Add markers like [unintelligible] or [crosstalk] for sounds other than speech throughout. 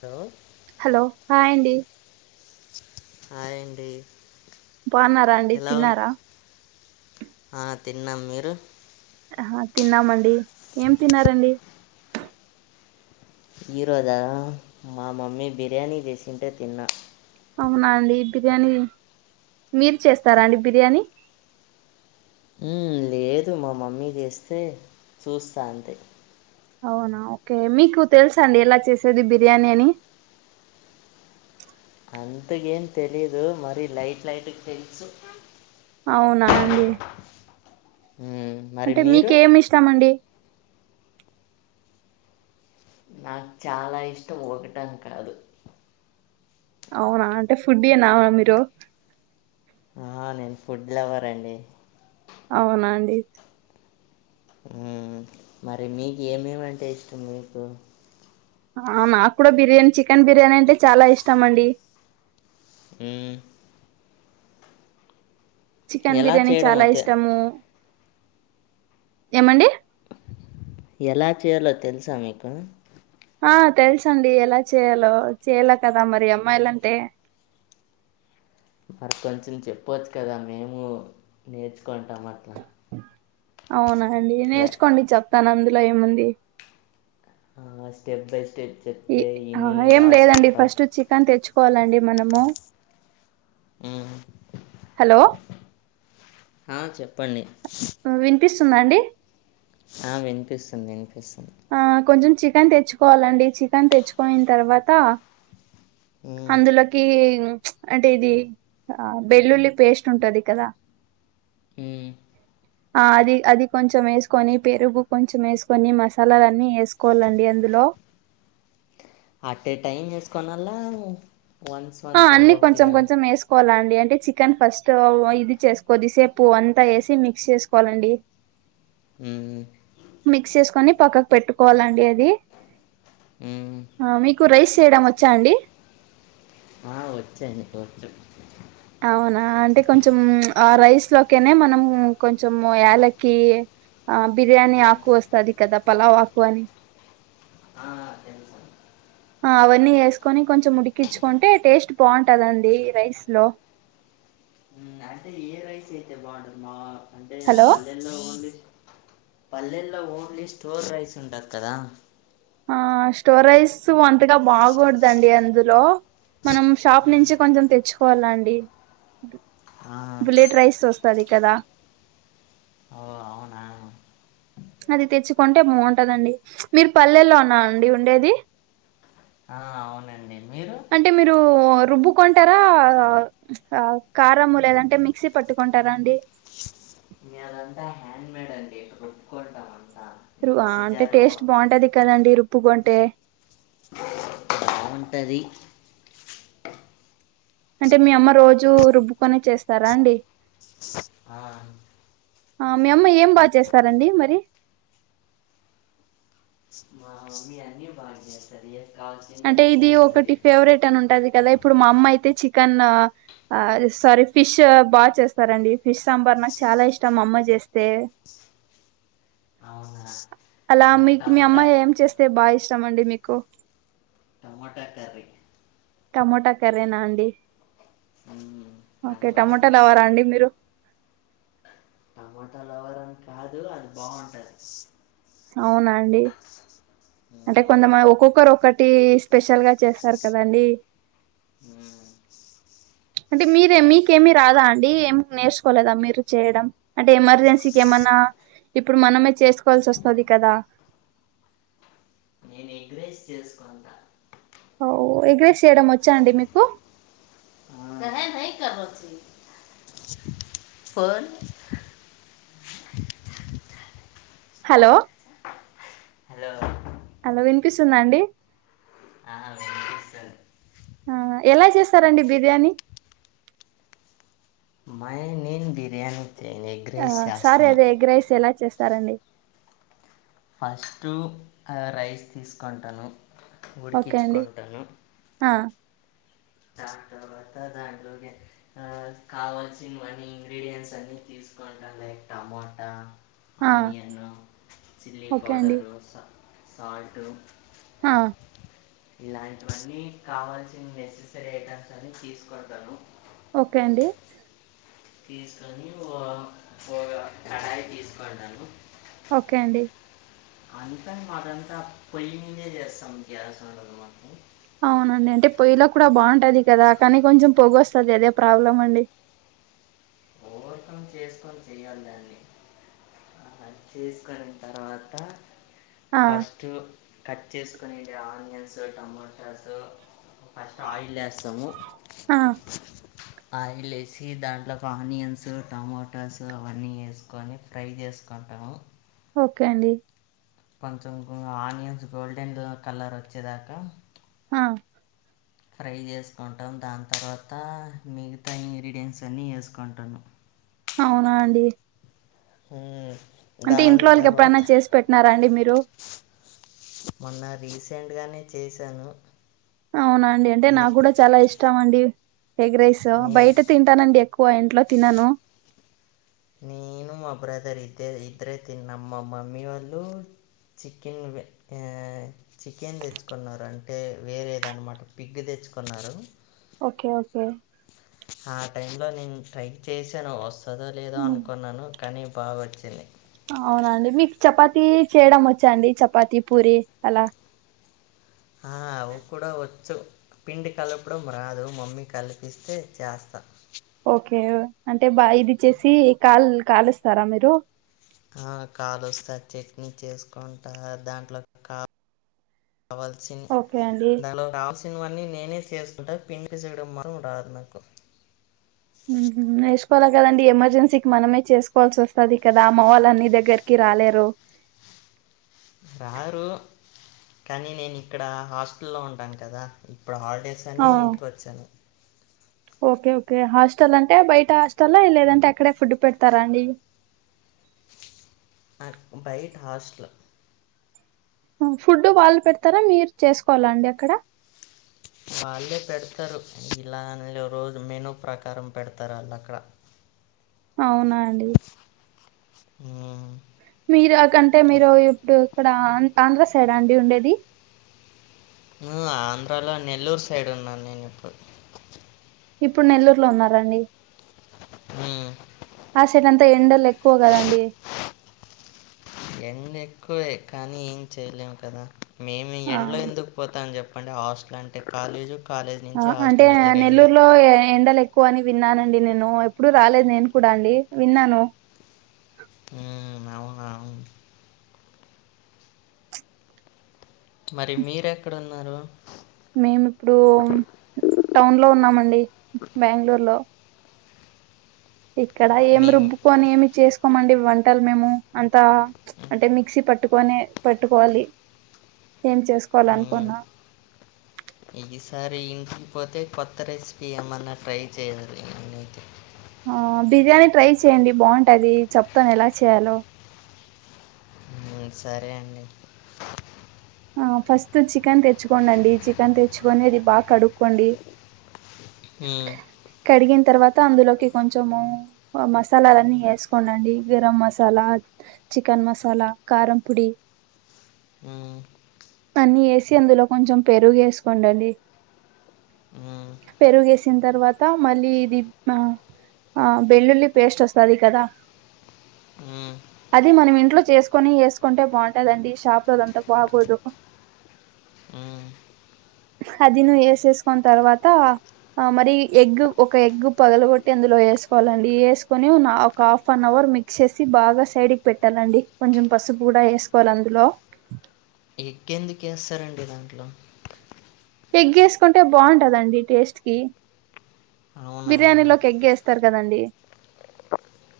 Hollow hello hi అండి hi అండి బావున్నారా అండి ఎలా ఉన్ తిన్నారా ఆ తిన్నాం మీరు ఆహ తిన్నామండి ఏం తిన్నారండి ఈరోజా మా మమ్మీ బిర్యానీ జేసింటే తిన్నా అవునా అండి బిర్యానీ మీరు చేస్తారా అండి బిర్యానీ ఉమ్ లే ఏదు మా మమ్మీ జేస్తే చూస్తా అంతే అవునా ఓకే మీకు తెలుసా అండి ఎలా చేసేది బిర్యానీ అని అంతగేం తెలీదు మరి లైట్ లైట్ గ్ తెలుసు అవునా అండి హుమ్ అంటే మీకేమి ఇష్టమండి నాకు చాలా ఇష్టం ఒకటని కాదు అవునా అంటే ఫుడి ఏనా మీరు ఆ నేను ఫుడ్ లవర్ అండి అవునా అండి ఉమ్ మరి మీకు ఏమేమి అంటే ఇష్టం మీకు ఆ నాకు కూడా బిర్యానీ చికెన్ బిర్యానీ అంటే చాలా ఇష్టం అండి ఆమ్ చికెన్ ఎలా బిర్యానీ చేయడమో చాలా తె ఇష్టము ఏమండి ఎలా చేయాలో తెలుసా మీకు ఆ తెలుసు అండి ఎలా చేయాలో చేయాల కదా మరి అమ్మాయిలు అంటే మరి కొంచెం చెప్పవచ్చు కదా మేము నేర్చుకుంటాం అట్లా అవునా అండి యా నేర్చుకోండి చెప్తాను అందులో ఏముంది ఆ స్టెప్ బై స్టెప్ చెప్తే ఆ విని ఏం లేదండి రాసుకుంటాం ఫస్ట్ చికెన్ తెచ్చుకోవాలండి మనము ఆమ్ హలో ఆ చెప్పండి ఆ వినిపిస్తుందా అండి ఆ వినిపిస్తుంది వినిపిస్తుంది ఆ కొంచెం చికెన్ తెచ్చుకోవాలండి చికెన్ తెచ్చుకునిన తర్వాత మ్మ్, అందులోకి అంటే ఇది ఆ వేల్లుల్లి పేస్ట్ ఉంటది కదా హు ఆ అది అది కొంచెం వేసుకొని పెరుగు కొంచెం ఎసుకొని [unintelligible] [unintelligible] వేసుకోవాలండి అందులో అటే టైం వేసుకోనలా వన్స్ ఆ వన్స్ అన్ని కొంచెం ఒక్కొక్కటిగా కొంచెం కోవాలండి అంటే చికెన్ ఫస్ట్ ఇది చేసుకోద్ది సేపు అంతా ఎసి మిక్స్ చేసుకోవాలండి ఉ మిక్స్ చేసుకొని పక్కకు పెట్టుకోవాలండి అది మ్మ్. మీకు రైస్ చేయడం వచ్చ అండి [unintelligible] అవునా అంటే కొంచం ఆ రైస్ లోకనే మనం కొంచం యాలకి ఆ బిర్యానీ ఆకు వస్తాది కదా పలావ్ ఆకు అని ఆ [unintelligible] ఆ అవన్నీ వేసుకొని కొంచెం ఉడికించుకుంటే టేస్ట్ బాగుంటదిండి రైస్ లో మ్మ్, అంటే ఏ రైస్ అయితే బాగుం హలో [unintelligible] [unintelligible] పల్లెల్లో ఓన్లీ స్టోర్ రైస్ ఉంటది కదా ఆ స్టోర్ రైస్ అంతగ బాగోదండి అందులో మనం షాప్ మ్మ్. నుంచి కొంచెం తెచ్చుకోవాల అండి ఆ బులెట్ రైస్ వస్తది కదా ఓ అవునా అది తెచ్చుకుంటే బాగుంటదండి మీరు పల్లెల్లో [unintelligible] అండి ఉండేది ఆ అవునండి మీరు అంటే మీరు రుబ్బు కొంటార ఆ కారం లేదంటే మిక్సీ పట్టుకుంటార అండి [unintelligible] హ్యాండ్ మేడ్ అండి [unintelligible] అంటే జార్లో టేస్ట్ బాగుంటది కదండి రుప్పు [unintelligible] ఉంటది అంటే మీ అమ్మ రోజు రుబ్బుకొనే చేస్తార అండి ఆ ఆ మీ అమ్మ ఏం బాగ చేస్తారండి మరి మా మమ్మీ అన్నీ బాగ చేస్తది అంటే ఇది ఒకటి ఏది [unintelligible] [unintelligible] ఉంటది కదా ఇప్పుడు మా అమ్మ అయితే చికన్ ఆ సారీ ఫిష్ బాగ చేస్తారండి ఫిష్ సాంబార్ నాకు చాలా ఇష్టం అమ్మ చేస్తే అవున అల మీకు మీ అమ్మ ఏం చేస్తే బాగ ఇష్టం అండి మీకు టమాట కర్రీ టమోట కర్రీ నాఅండి అ ఓకే టమోట లవర అండి మీరు టమాట లవర్ [unintelligible] కాదు అది బాగుంటది అవున అండి అంటే మ్మ్ కొంతమంది ఒక్కొక్కరు ఒక్కటి స్పెషల్గా చేస్తారు కదండి హు అంటే మీరే మీకేమి రాదా అండి ఏమి నేర్చుకోలేదా మీరు చేయడం అంటే ఎమర్జెన్సీకి ఏమన్నా ఇప్పుడు మనమే చేసుకోవాల్సి వస్తుంది కదా నేను ఎగ్రీస్ చేసుకుంటా ఓ ఎగ్రేస్ చేయడం వచ్చానండి మీకు [unintelligible] కవచ్చ ఫొన్ హలో హలో అలో వినిపిస్తుందా అండి ఆ వినిపిస్తది ఆ ఎలా చేస్తారండి బిర్యానీ మై నీ బిర్యానీ చేయలే ఆ సరే అదే ఎగ్గ్రిస్ ఎలా చేస్తారండి ఫస్ట్ రైస్ తీసుకుంటాను ఓకే అండి ఉడికించుకుంటాను ఆ దాని తర్వాత దాని లోగే ఆ కావల్సినవన్న ఇంగ్రీడియంయంట్స్ అన్ని తీసుకుంటాం లైక్ టమోటా ఆ ఆనియను చి చిల్లీ ఓకే అండి పౌడరు సా సాల్టు హా ఇలాంటివన్నీ కావాల్సిన నెసెసరీ ఐటెమ్స్ అని తీసుకుడతాను ఓకే అండి తీసుకొని ఓ ఒక కడాయి తీసుకుటాను ఓకే అండి అంత మాది అంత పొయ్యి మీదనే చేస్తాం గ్యాస్ ఉండదు మాకు అవునండి అంటే పొయ్యిలో కూడా బాగుంటది కదా కానీ కొంచెం పొగి వస్తుంది అదే ప్రాబ్లం అండి ఓవర్కమ్ చేసుకొని చెయాలి దాన్ని అ చేసుకుని తర్వాత ఆ ఫస్ట్ కట్ చేసుకునే ఆనియన్స్ టమోటాస్ ఫస్ట్ ఆయిల్ వేస్తాము ఆ ఆయిల్ ఏసి దానీలోకి ఆనియన్స్ స్ టమాటాస్ అవన్నీ వేసుకొని ఫ్రై చేసుకుంటాము ఓకే అండి కొంచెం ఆనియన్స్ గోల్డెన్ కలర్ వచ్చేదాకా హా ఫ్రై చేసుకుంటాం దాని తర్వాత మిగతా ఇంగ్రీడియంట్స్ అన్నీ వేసుకుంటాను అవునా అండి మ్మ్ అంటే ఇంట్లో వాళ్ళకి ఎప్పుడై చేసి పెట్టినారా అండి మీరు మొన్న రీసెంట్గానే చేశాను అవునండి అంటే నే నాకు కూడా చాలా ఇష్టం అండి ఎగరైస్ నే బయట తి తంటానండి ఎక్కువ ఇంట్లో తినను నేను మా బ్రదర్ ఇద్దే ఇద్దరే తినం మా మమ్మీ వాళ్ళు చికెన్ వె యే చికెన్ తెచ్చుకున్నారంటే వేరే ఏదన్నమాట పిగ్గు తెచ్చుకున్నారు ఓకే ఓకే ఆ టైంలో నిన్ ట్రై చేశాను వస్తదో లేదో అనుకున్నాను కానీ బా ఒచ్చింది అవునాండి మీక్ చపాతి చేయడం ఒచ్చా అండి చపాతి పూరి అలా హా అవ్ కూడా ఒచ్చు పిండి కలపడం రాదు మమ్మీ కలిపిస్తే చేస్తా ఓకే అంటే బా ఇదిచ్చసి కాల్ కాల్స్తారా మీరు హా కాలుస్తా చట్నీ చేసుకుంటా దాంట్లో కా కవల్సి ఓకే అండి దాలో కావల్స్ ఇన్ వన్నీ నేనే చేసుకుంటా పిండి చేయడం మరం రాద్ నాకు ఉహ్మ్ నేర్చకోవాల కదండి ఎమర్జెన్సీక్ మనమే చేసుకోవాల్సి ఒస్తది కదా అమ్మ వాళ్ళన్ని దగ్గరికి రాలేరు రారు కానీ నేనిక్కడ హాస్టల్లో ఉంటాను కదా ఇప్పుడు హాలిడేస్ తనీ అవును ఇంటికోచ్చాను ఓకే ఓకే హాస్టల్ అంటే బయట హాస్టల్ లేదంటే అక్కడే ఫుడ్ పెడతారా అండి అ బయట హాస్టల్ ఉ ఫుడ్డు వాళ్ళు పెడతారా మీరు చేసుకోవాలా అండి అక్కడ వాళ్ళే పెడతారు ఇలా న్లే రోజు మెనూ ప్రకారం పెడతార్ ఆళ్ళక్కడ అవునా అండి ఊహ్ మీరా కంటే మీరు ఇప్పుడు ఇక్కడ ఆంధ్ర సైడా అండి ఉండేది ఉ ఆంధ్రాలో నెల్లూరు సైడ్ ఉన్నాన్ నేనిప్పుడు ఇప్పుడ్ నెల్లూరు లో ఉన్నారండి ఉ ఆ సెట్ అంతా ఎండల్ ఎక్కువ గదండి ఎన్న్ ఎక్కువే కానీ ఏం చేయలేము కదా మేము ఆ ఎండ్ లో ఎందు పోతాం జెప్పండి హాస్టల్ అంటే కాలేజు కాలేజ్ అ నుంచి అంటే హాస్టల్ ఈ రెండే నెల్లూరులో ఏ ఎండ లెక్ క్కువ అని విన్నానండి నేను ఎప్పుడు రాలేద్ నేను కూడా అండి విన్నాను ఊమ్ నవునవును మరి మీరేక్కడున్నారు మేమ్ ఇప్పుడు టౌన్ లో ఉన్నామండి బెంగళూర్ లో ఇక్కడ ఏమ్ మీ రుబ్బుకోని ఏమి చేసుకోమండి వంటల్ మేము అంతా అంటే మిక్సీ పట్టుకొనే పట్టుకోవాలి ఏం చేసుకోవాలనుకున్నా ఈగిసారి ఇంటికి పోతే కొత్త రెసిపీ ఏమన్నా ట్రై చేయాలి నేనైతే ఆ బిర్యానీ ట్రై చె్యండి బావుంటది చెప్తాన్ ఎలా చేయాలో ఉ సరే అండి ఆ ఫస్ట్ చికెన్ తెచ్చుకోండండి చికెన్ తెచ్చుకొని ఇది బా కడుక్కోండి హు కడిగిన్ తర్వాత అందులోకి కొంచెము అ మసాలాలన్నీ ఏస్కోండండి గెరం మసాలా చికెన్ మసాలా కారం పుడి ఉ అన్ని వేసి అందులో కొంచెం పెరుగు వేసుకోండి అవి ఆ పెరుగేసిన తర్వాత మళ్ళీ ఇది ఆ ఆ వెల్లుల్లి పేస్ట్ వస్తది కదా మ్మ్. అది మనం ఇంట్లో చేసుకొని వేసుకుంటే బాగుంటదండి షాప్ లోది అంతా బాగోదు ఉ అది ను వేసేసుకున్న తర్వాత మరి ఎగ్ ఒక ఎగ్ పగలగొట్టి అందులో వేసుకోవాలండి వేసుకొని ఒక హాఫ్ అన్ అవర్ వచ్చేసి బాగా సైడ్ కి పెట్టాలండి కొంచెం పసుపు కూడా వేసుకోవాలి అందులో ఎగ్ ఎందుకెస్తారండి దాంట్లో ఎగ్ వేసుకుంటే బాగుంటదండి టేస్ట్ కి అవునా బిర్యానీలోకి ఎగ్ వేస్తారు కదండి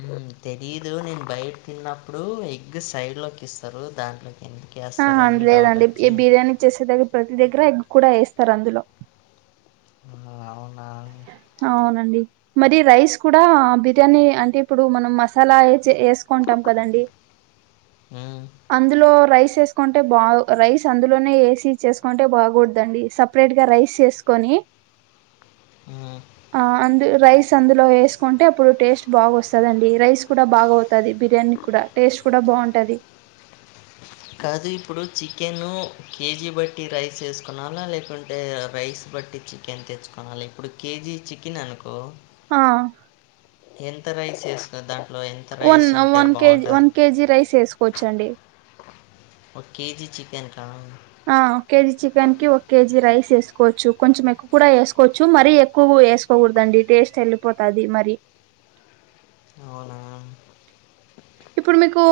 మ్మ్. తెలీదు నేను బయట తిన్నప్పుడు ఎగ్ సైడ్ లోకి ఇస్తారు దాంట్లోకి వేస్తారు ఆహా అని డౌట్ లేదండి ఏ వచ్చి బిర్యానీ చేసే దగ్గర ప్రతి దగ్గర ఎగ్ కూడా వేస్తారు అందులో ఆ అవునా అవునండి మరి రైస్ కూడా బిర్యానీ అంటే ఇప్పుడు మనం మసాలా వేసుకుంటాం కదండి ఉ అందులో రైస్ వేసుకుంటే బా రైస్ అందులోనే ఏసి చేసుకుంటే బాగూడదండి సపరేట్ గా రైస్ వేసుకొని ఆ ఆ అందు రైస్ అందులో వేసుకుంటే అప్పుడు టేస్ట్ బాగా వస్తుందండి రైస్ కూడా బాగా అవుతుంది బిర్యానీ కూడా టేస్ట్ కూడా బాగుంటది కాదు ఇప్పుడు చికెను కేజీ బట్టి రైస్ వేసుకునాలా లేకుంటే రైస్ బట్టి చికెన్ చికెన్ తెచ్చుకోవాలి ఇప్పుడు కేజీ చికెన్ అనుకో ఆ ఎంత రైస్ వేస్తావ్ దాంట్లో ఎంత వన్ రైస్ ఉంటే వన్ కేజీ బావుంటది? వన్ కేజీ రైస్ వేసుకోవచ్చండి ఒక కేజీ చికెన్ కా ఆ ఒక కేజీ చికెన్ కి ఒక కేజీ రైస్ వేసుకోవచ్చు కొంచెం ఎక్కువ కూడా వేసుకోవచ్చు మరీ ఎక్కువ వేకో పోకూడదండి టేస్ట్ వెళ్ళిపోతుది మరి అవునా ఇప్పుడు మీకు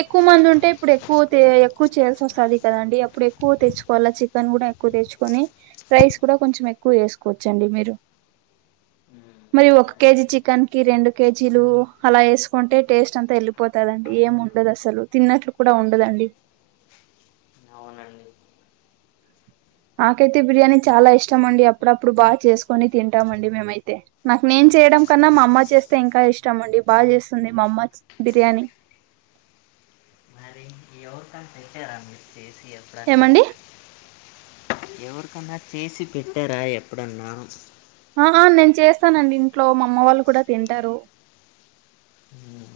ఎక్కువ మంది ఉంటే ఇప్పుడు ఎక్కువ మంది ఎక్కువ చేయాల్సి వస్తుంది కదండి అప్పుడు ఎక్కువ తెచ్చు మల్ల చికెన్ కూడా ఎక్కువ తెచ్చుకొని రైస్ కూడా కొంచెం ఎక్కువ వేసుకోవచ్చండి మీరు హ్మ్. మరి ఒక సరే కేజీ అండి. చికెన్ కి రెండు కేజీలు అలా వేసుకుంటే టేస్ట్ అంతా వెళ్ళిపోతుంది పోతుదండి ఏం ఉండదు అసలు తిన్నట్లు కూడా ఉండదండి అవునండి నాకైతే బిర్యానీ చాలా ఇష్టం అండి అప్పుడప్పుడు బాగా చేసుకొని తింటామండి మేమైతే నాకు నేను చేయడం కన్నా మా అమ్మ చేస్తే ఇంకా ఇష్టం అండి బాగా చేస్తుంది మా అమ్మ బిర్యానీ మరి ఎవరికన పెట్టారా మీరు చేసి ఎప్పుడన్నా ఏమండి ఎవరికన్నా చేసి పెట్టారా ఎప్పుడన్నా ఆ నేను చేస్తానండి ఇంట్లో మా అమ్మ వాళ్ళు కూడా తింటారు హ్మ్.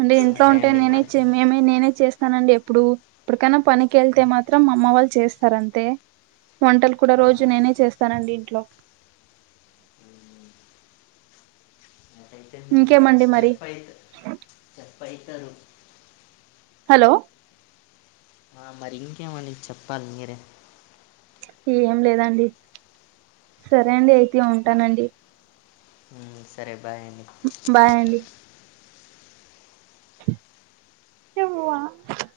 అంటే ఇంట్లో సరే అండి ఉంటేనే మరి. మేమే నేనే చేస్తానండి ఎప్పుడు ఇప్పటికైనా పనికి వెళ్తే మాత్రం అమ్మ వాళ్ళు చేస్తారంతే వంటలు కూడ ఆ! రోజు నేనే చేస్తానండి ఇంట్లో హ్మ్. అటైతే మీరు ఇంకేమండి మంచి మరి చెఫ్ అయితే. [unintelligible] హలో మరి ఇంకేమని చెప్పాలి మీరే ఏం లేదండి సరే అండి అయితే ఉంటానండి ఆ సరే బాయ్ అండి బాయ్ అండి [unintelligible]